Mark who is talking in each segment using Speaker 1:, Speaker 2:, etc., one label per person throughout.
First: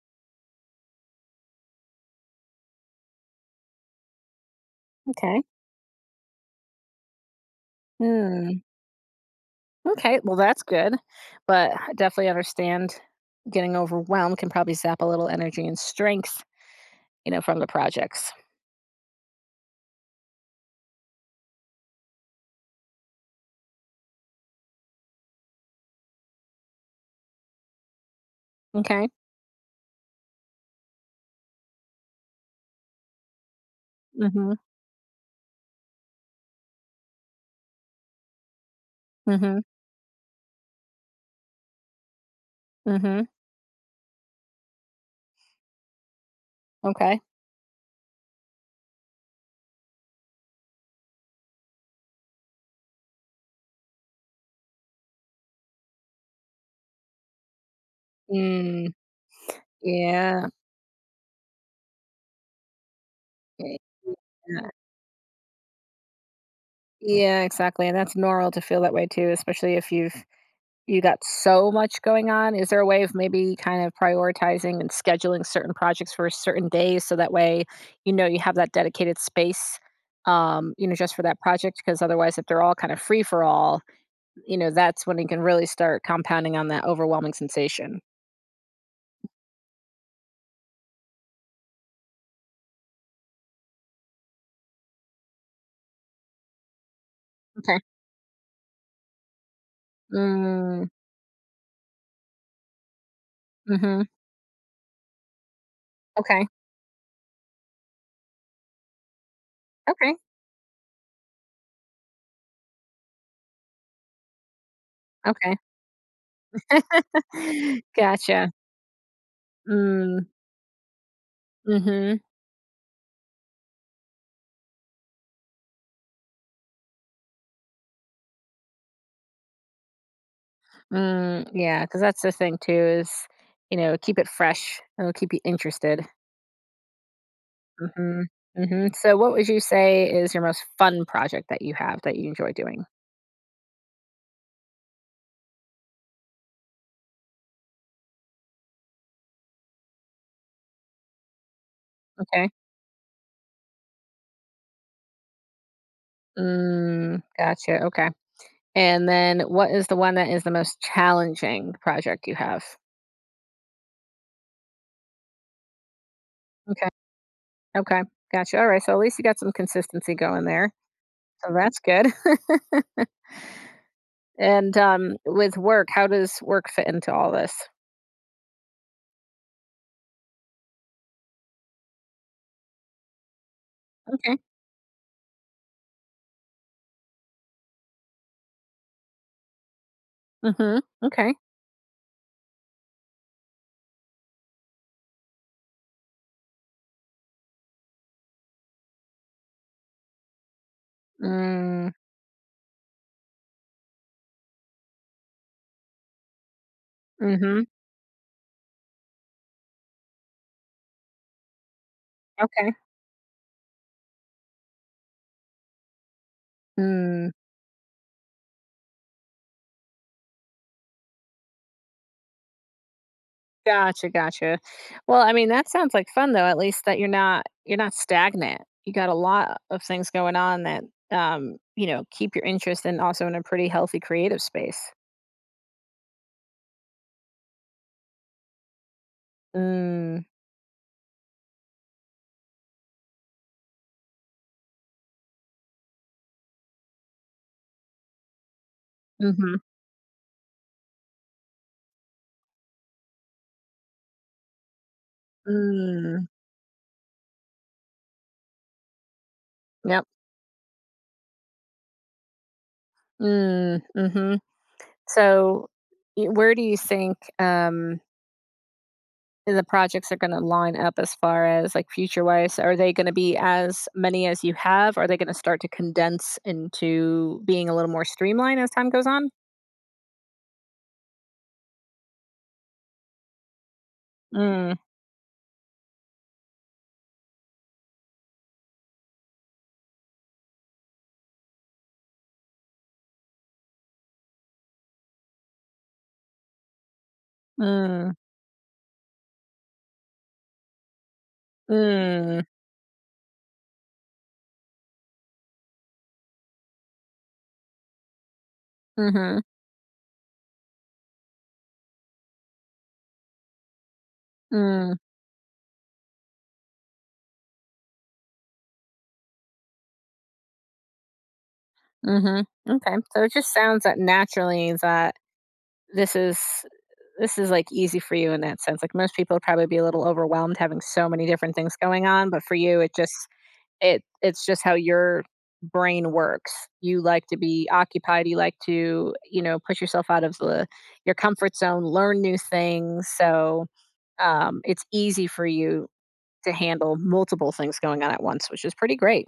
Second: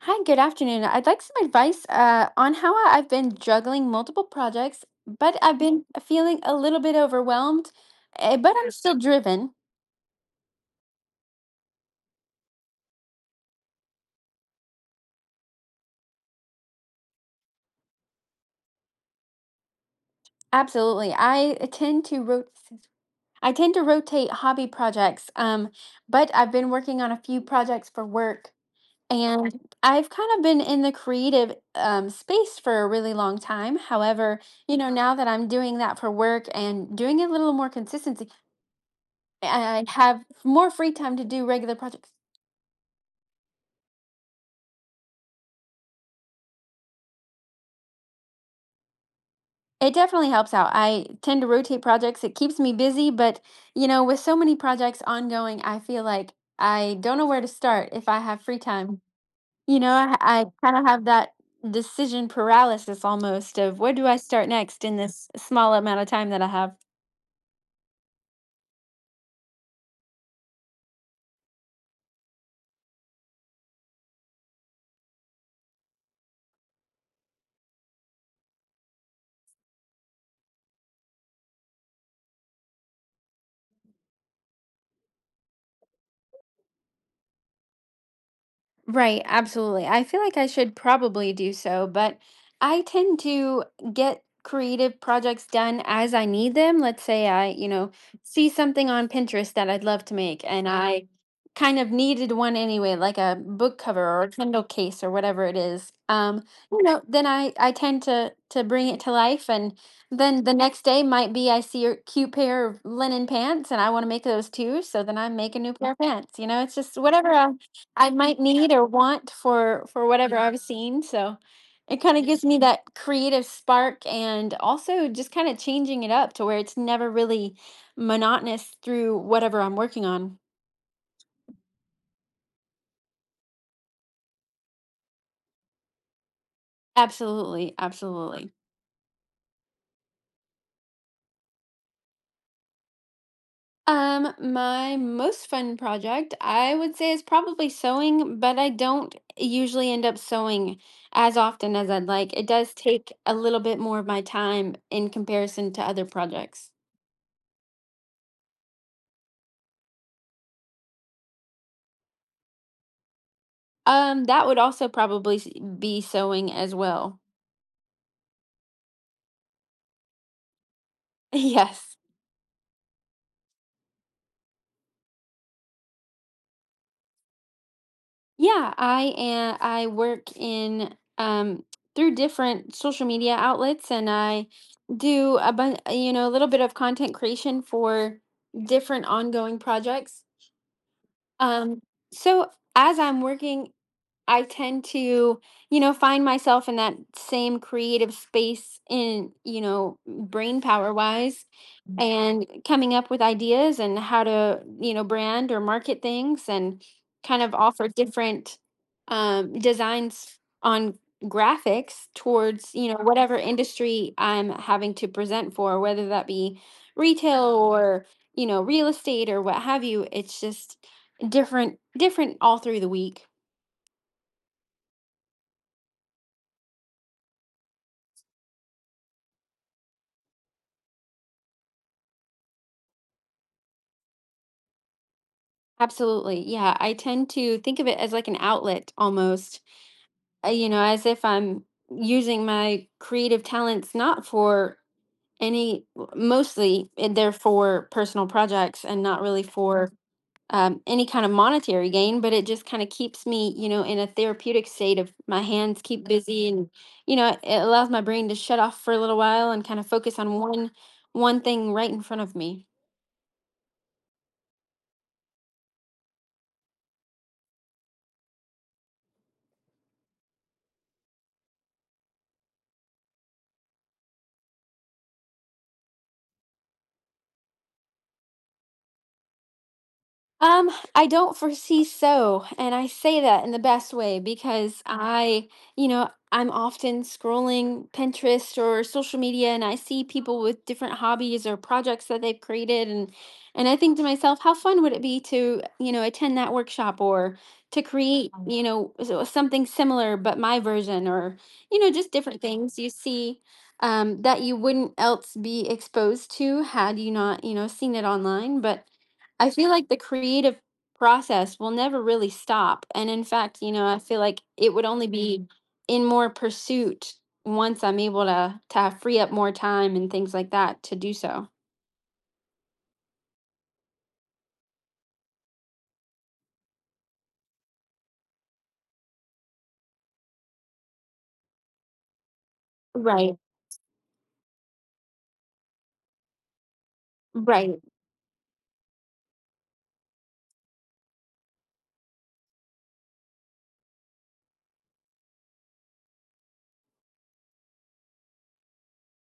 Speaker 1: Hi, good afternoon. I'd like some advice on how I've been juggling multiple projects, but
Speaker 2: Okay.
Speaker 1: I've been feeling a little bit overwhelmed, but
Speaker 2: Hmm.
Speaker 1: I'm still driven.
Speaker 2: Okay. Well, that's good. But I definitely understand getting overwhelmed can probably sap a little energy and strength, you know, from the projects.
Speaker 1: Absolutely. I tend to rotate hobby projects, but I've been working on a few projects for work,
Speaker 2: Okay.
Speaker 1: and I've kind of been in the creative space for a really long time. However,
Speaker 2: Mm-hmm.
Speaker 1: you know, now that I'm doing that for work and doing it a little more consistency,
Speaker 2: Mm-hmm.
Speaker 1: I have more free time to do regular projects.
Speaker 2: Mm-hmm. Okay.
Speaker 1: It definitely helps out. I tend to rotate projects. It keeps me busy, but you know, with so many projects ongoing, I feel like I don't know where to start if I have free
Speaker 2: Mm.
Speaker 1: time. You know, I
Speaker 2: Yeah.
Speaker 1: kind of have that decision paralysis almost of where do I start
Speaker 2: Yeah.
Speaker 1: next in this small amount of time that I have.
Speaker 2: Yeah, exactly. And that's normal to feel that way too, especially if you've You got so much going on. Is there a way of maybe kind of prioritizing and scheduling certain projects for certain days so that way, you know, you have that dedicated space, you know, just for that project? Because otherwise, if they're all kind of free for all, you know, that's when you can really start compounding on that overwhelming sensation.
Speaker 1: Right, absolutely. I feel like I should probably do so, but I tend to get creative projects done as I need them. Let's say I, you
Speaker 2: Okay.
Speaker 1: know, see something on Pinterest that I'd love to make. And Mhm.
Speaker 2: Mm,
Speaker 1: I kind of needed one anyway, like a book
Speaker 2: mm-hmm.
Speaker 1: cover or a Kindle case or whatever it is.
Speaker 2: Okay.
Speaker 1: You know, then I tend to bring it to life, and
Speaker 2: Okay.
Speaker 1: then the next day might be I see a cute pair of linen pants and I want to make those too, so then I make
Speaker 2: Okay.
Speaker 1: a new pair of pants. You know, it's just whatever I might
Speaker 2: Gotcha.
Speaker 1: need or want for
Speaker 2: Mm,
Speaker 1: whatever I've seen. So it
Speaker 2: mm-hmm.
Speaker 1: kind of gives me that creative spark and also just kind of changing it up to where it's never really monotonous through whatever I'm working on.
Speaker 2: Mm, yeah. Because that's the thing, too, is, you know, keep it fresh. It'll keep you interested.
Speaker 1: Absolutely,
Speaker 2: Mhm,
Speaker 1: absolutely.
Speaker 2: mhm. So what would you say is your most fun project that you have that you enjoy doing?
Speaker 1: My most fun project I would say is probably sewing, but I don't usually end up sewing as often as I'd like. It
Speaker 2: Okay.
Speaker 1: does take a little bit more of my time in comparison to other projects.
Speaker 2: Mm, gotcha, okay. And then what is the one that is the most challenging project you have?
Speaker 1: That would also probably be sewing as
Speaker 2: Okay,
Speaker 1: well.
Speaker 2: okay, gotcha, alright, so at least you got some consistency going there, so that's
Speaker 1: Yes.
Speaker 2: good. And, with work, how does work fit into all this?
Speaker 1: Yeah, I work in through different social media outlets, and
Speaker 2: Okay.
Speaker 1: I do a bunch, you know, a little bit of content creation for different ongoing projects.
Speaker 2: Mhm, okay.
Speaker 1: Um, so as I'm working I tend to, you know, find myself in that same creative space in, you know, brain power wise.
Speaker 2: Mm,
Speaker 1: Mm. And coming up with ideas and how to, you know, brand or market things and kind of
Speaker 2: mhm,
Speaker 1: offer different designs on graphics towards,
Speaker 2: okay.
Speaker 1: you know, whatever industry I'm having to present for, whether that be
Speaker 2: Mm.
Speaker 1: retail or, you know, real estate or what have you. It's just different all through the week.
Speaker 2: Gotcha, gotcha. Well, I mean, that sounds like fun though. At least that you're not stagnant. You got a lot of things going on that you know, keep your interest and also in a pretty healthy creative space.
Speaker 1: Absolutely. Yeah. I tend to think of it as like an outlet almost,
Speaker 2: Mm.
Speaker 1: you know, as if I'm using my creative talents not for any, mostly they're for personal projects and not really
Speaker 2: Mhm.
Speaker 1: for any kind of monetary gain, but it just kind of keeps me, you know, in a therapeutic state of my hands keep
Speaker 2: Mm.
Speaker 1: busy, and, you know, it allows my brain to shut off for a little while and kind of
Speaker 2: Yep.
Speaker 1: focus on one thing right in front of me.
Speaker 2: Mm. Mhm. So, where do you think the projects are going to line up as far as like future wise? Are they going to be as many as you have? Are they going to start to condense into being a little more streamlined as time goes on?
Speaker 1: I don't foresee so. And I say that in the best way
Speaker 2: Mm.
Speaker 1: because I, you know, I'm often scrolling Pinterest or social media and I see people with different hobbies or projects that they've created, and I think to myself, how fun would it be to, you know, attend that workshop or to
Speaker 2: Mm,
Speaker 1: create. Mm. You know, something similar but my version or, you know, just
Speaker 2: mm,
Speaker 1: different things you see that you wouldn't else be exposed to had you not, you know, seen it online, but
Speaker 2: mhm,
Speaker 1: I feel like the creative process will never really stop. And in fact, you know, I feel like it would
Speaker 2: mm,
Speaker 1: only be in more pursuit once I'm able to have free up more time and things like that to do so.
Speaker 2: mhm. Okay, so it just sounds that naturally that this is this is, like, easy for you in that sense, like, most people would probably be a little overwhelmed having so many different things going on, but for you, it just
Speaker 1: Right.
Speaker 2: it it's just how your brain works. You like to be
Speaker 1: Right.
Speaker 2: occupied, you like to, you know, push yourself out of the your comfort zone, learn new things, so, it's easy for you to handle multiple things going on at once, which is pretty great.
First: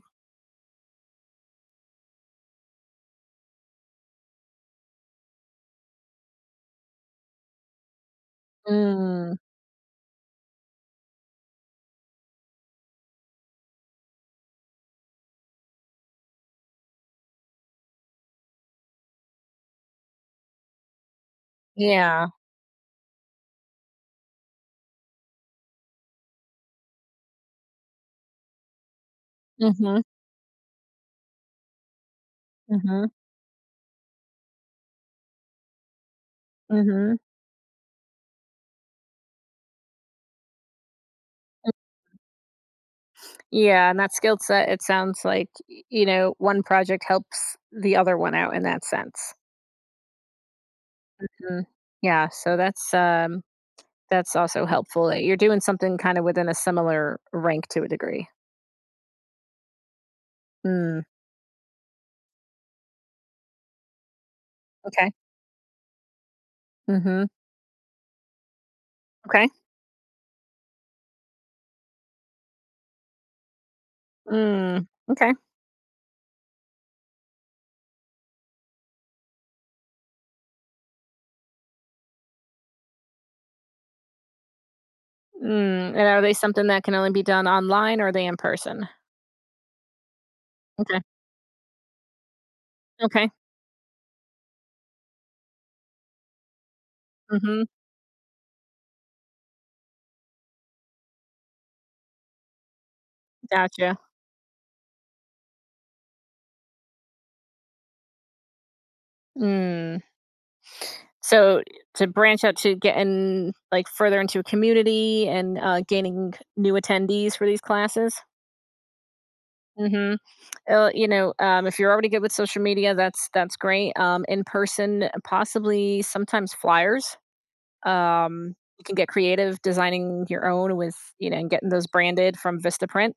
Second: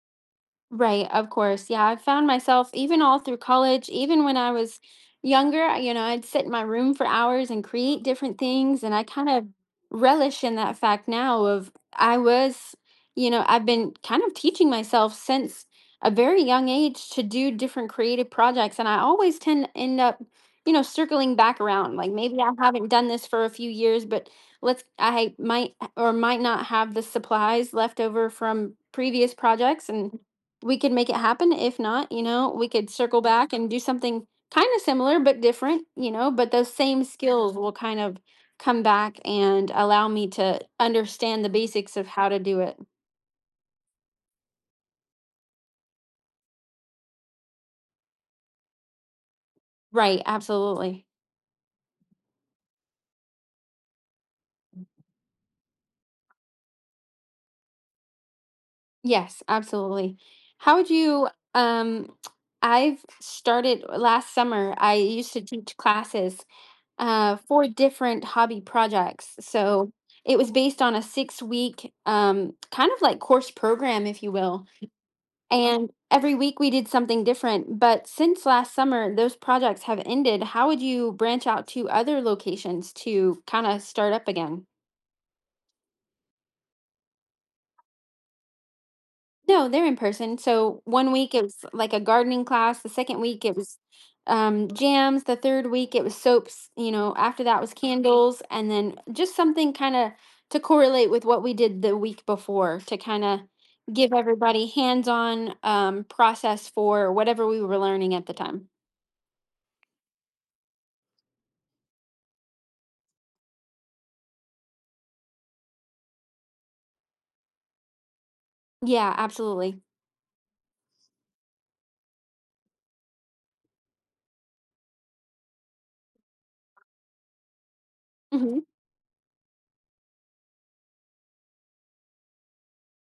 Speaker 1: Right, of course. Yeah, I found myself even all through college, even when I was younger, you know, I'd sit in my room for hours and create different things. And I kind
Speaker 2: Mm.
Speaker 1: of relish in that fact now of I was, you know, I've been kind of teaching myself since a very young age to do different creative projects. And I always tend to end up, you know, circling back around. Like
Speaker 2: Yeah.
Speaker 1: maybe I haven't done this for a few years, but let's I might or might not have the supplies left over from previous projects,
Speaker 2: Mhm.
Speaker 1: and we could make it happen. If not, you know, we could
Speaker 2: Mhm.
Speaker 1: circle back and do something kind of similar but different, you know, but those same
Speaker 2: Mhm.
Speaker 1: skills will kind of come back and allow me to understand the
Speaker 2: Mm.
Speaker 1: basics of how to do it.
Speaker 2: Yeah, and that skill set, it sounds like, y you know, one project helps the other one out in that sense.
Speaker 1: Right, absolutely.
Speaker 2: Mm. Yeah, so that's also helpful that you're doing something kinda within a similar rank to a degree.
Speaker 1: Yes, absolutely. How would
Speaker 2: Mm,
Speaker 1: you um I've started last summer. I
Speaker 2: okay.
Speaker 1: used to teach classes
Speaker 2: Mhm.
Speaker 1: for different hobby projects.
Speaker 2: Okay.
Speaker 1: So it was based on a 6 week kind of like course program, if you will.
Speaker 2: Mm, okay.
Speaker 1: And every week we did something different. But since last summer, those projects have ended. How would you branch out to other locations to kind of start up again?
Speaker 2: Mm, and are they something that can only be done online or are they in person?
Speaker 1: No, they're in person. So
Speaker 2: Okay.
Speaker 1: one week it was like a gardening class. The second
Speaker 2: Okay.
Speaker 1: week it was jams. The third week it was soaps. You know, after that
Speaker 2: Mhm.
Speaker 1: was candles. And then just something kind of to correlate with what we did the week before to kind of
Speaker 2: Gotcha.
Speaker 1: give everybody hands on process for whatever we were learning at the time.
Speaker 2: Mm. So to branch out to getting like further into a community and gaining new attendees for these classes.
Speaker 1: Yeah, absolutely.
Speaker 2: Hmm. You know, if you're already good with social media, that's great. In person, possibly sometimes flyers.
Speaker 1: Mhm.
Speaker 2: You can get creative designing your own with you know and getting those branded from Vistaprint.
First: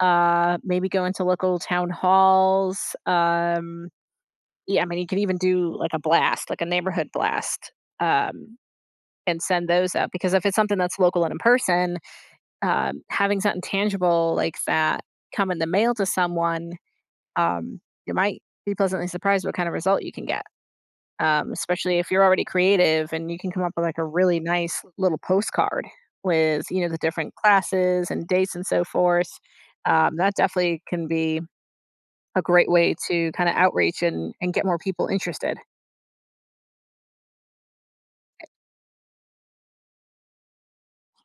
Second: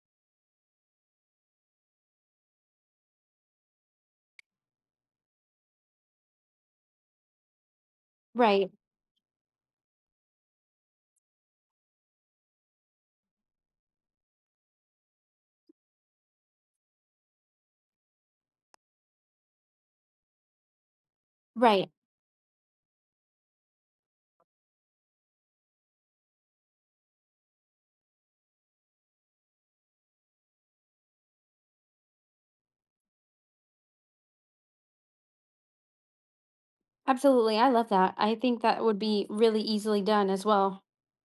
Speaker 2: Maybe go into local town halls. Yeah, I mean, you could even do like a blast, like a neighborhood blast. Um,
Speaker 1: Right,
Speaker 2: and send those up because if it's something that's local and in person, having something tangible like that come in the mail to someone, um, you might be pleasantly surprised what kind of result you can get.
Speaker 1: right.
Speaker 2: Especially if you're already creative and you can come up with like a really nice little postcard with you know the different classes and dates and so forth. That definitely can be a great way to kind of outreach and get more people interested.
Speaker 1: Absolutely, I love that. I think that would be really easily done as well.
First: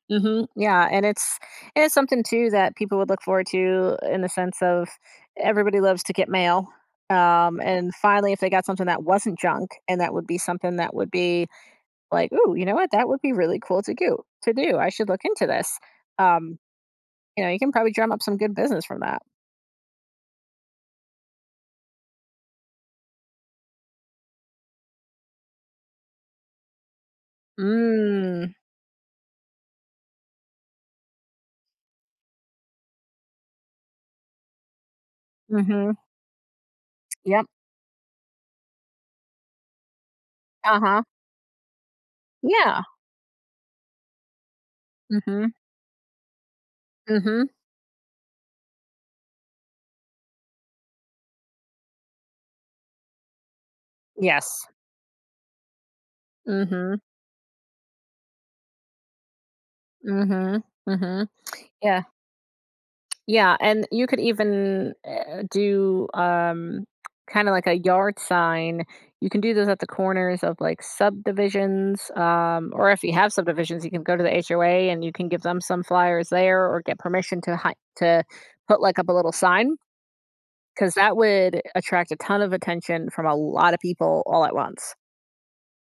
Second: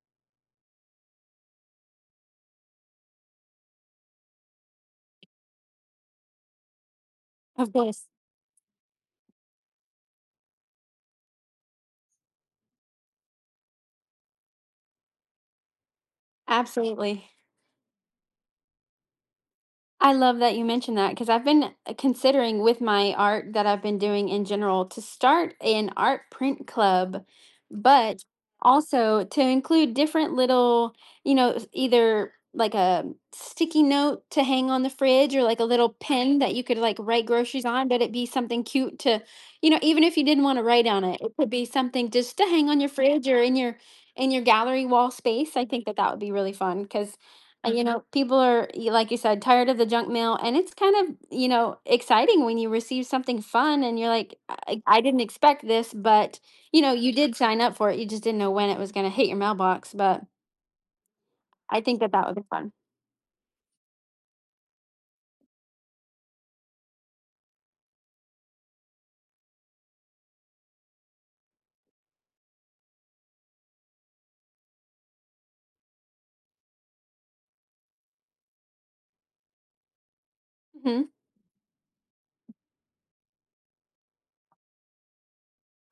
Speaker 2: Hmm. Yeah, and it's something too that people would look forward to in the sense of everybody loves to get mail.
Speaker 1: Of
Speaker 2: And
Speaker 1: course.
Speaker 2: finally, if they got something that wasn't junk, and that would be something that would be like, "Ooh, you know what? That would be really cool to do. To do, I should look into this." Um,
Speaker 1: Absolutely.
Speaker 2: you know, you can probably drum up some good business from that.
Speaker 1: I love that you mentioned that because I've been considering with my art that I've been doing in general to start an art print club, but
Speaker 2: Mm.
Speaker 1: also to include different little, you know, either like a sticky note to hang on the fridge or like a
Speaker 2: Mm-hmm.
Speaker 1: little pen that you could like write
Speaker 2: Yep.
Speaker 1: groceries on, but it be something cute to, you know, even if you didn't want to
Speaker 2: Uh
Speaker 1: write
Speaker 2: huh.
Speaker 1: on it, it could be something just to hang on
Speaker 2: Yeah.
Speaker 1: your fridge or in your gallery wall
Speaker 2: Mm-hmm.
Speaker 1: space. I think that that would be really fun because
Speaker 2: Mm-hmm.
Speaker 1: and you know, people are, like you said, tired of the junk mail. And it's kind of, you know, exciting when you receive something fun and you're like,
Speaker 2: Yes.
Speaker 1: I didn't expect this, but, you know,
Speaker 2: Mm-hmm.
Speaker 1: you did sign up for it. You just didn't know when it was going to hit your mailbox. But
Speaker 2: Mm-hmm. Mm-hmm.
Speaker 1: I think
Speaker 2: Yeah.
Speaker 1: that that would be fun.
Speaker 2: Yeah, and you could even do kind of like a yard sign. You can do those at the corners of like subdivisions, or if you have subdivisions, you can go to the HOA and you can give them some flyers there, or get permission to to put like up a little sign because
Speaker 1: Mhm.
Speaker 2: that would attract a ton of attention from a lot of people all at once.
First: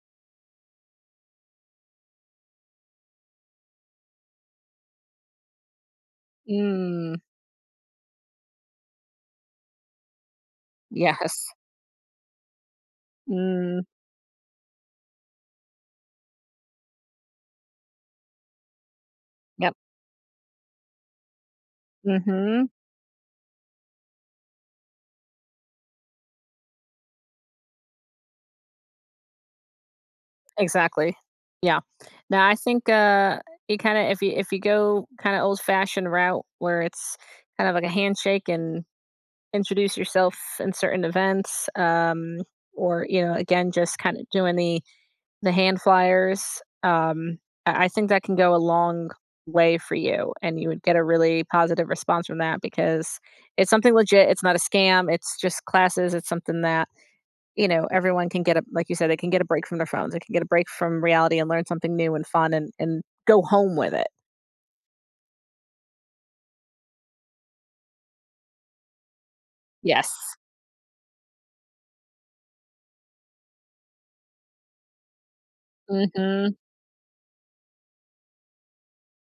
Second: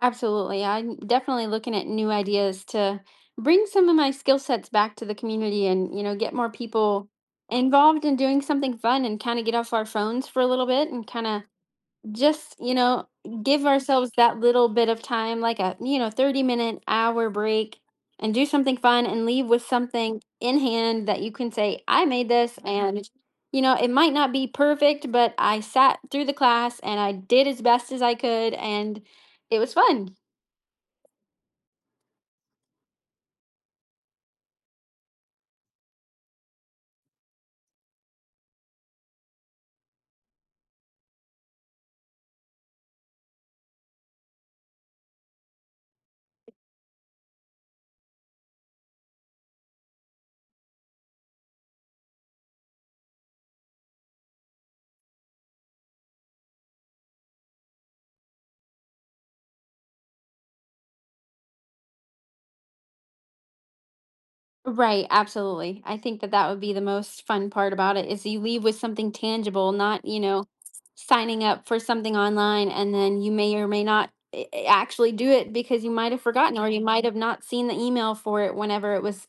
Speaker 1: Absolutely. Yeah, I'm definitely looking at new ideas to bring some of my skill sets back to the community and, you know, get more people
Speaker 2: Mm,
Speaker 1: involved in doing something fun and kind of get off our phones for a little bit and kind of
Speaker 2: yes.
Speaker 1: just, you know, give
Speaker 2: Mm,
Speaker 1: ourselves that little bit of time, like a, you know, 30-minute hour break, and do something fun and leave with
Speaker 2: yep.
Speaker 1: something in hand that you can say, I made this.
Speaker 2: Hmm.
Speaker 1: And, you know, it might not be perfect, but I sat through the class and I did as best as I could. And it was fun.
Speaker 2: Exactly. Yeah. Now I think, you kinda if you go kinda old-fashioned route where it's kind of like a handshake and introduce yourself in certain events, or, you know, again, just kinda doing the hand flyers, I think that can go a long way for you, and you would get a really positive response from that because it's something legit, it's not a scam, it's just classes, it's something that you know, everyone can get a like you said, they can get a break from their phones. They can get a break from reality and learn something new and fun and go home with it.
Speaker 1: Right, absolutely. I think that that would be the most fun part about it is you leave with something tangible, not,
Speaker 2: Yes.
Speaker 1: you know, signing up for something online and then you may or may not actually do it because you might have
Speaker 2: Mhm.
Speaker 1: forgotten or you might have not seen the email for it whenever it was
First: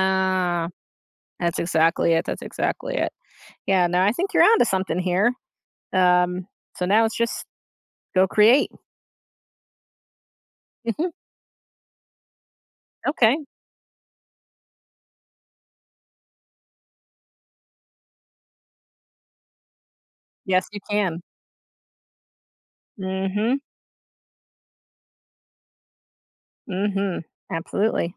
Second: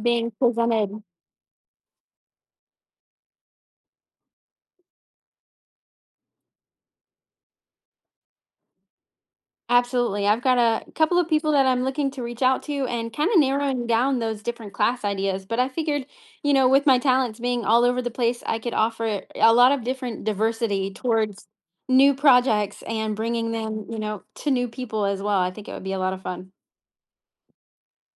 Speaker 1: being presented.
Speaker 2: That's exactly it. That's exactly it. Yeah, no, I think you're onto something here. Um, so now it's just go create.
Speaker 1: Absolutely. I've got a
Speaker 2: Mhm.
Speaker 1: couple of people that I'm looking to reach out to and kind
Speaker 2: Okay.
Speaker 1: of narrowing down those different class ideas. But I figured, you know, with my talents being all over the place, I could offer a lot of different
Speaker 2: Yes, you
Speaker 1: diversity
Speaker 2: can.
Speaker 1: towards new projects and bringing
Speaker 2: Mhm.
Speaker 1: them, you know, to new people as well. I think it would be a lot of fun.
Speaker 2: Mhm. Absolutely.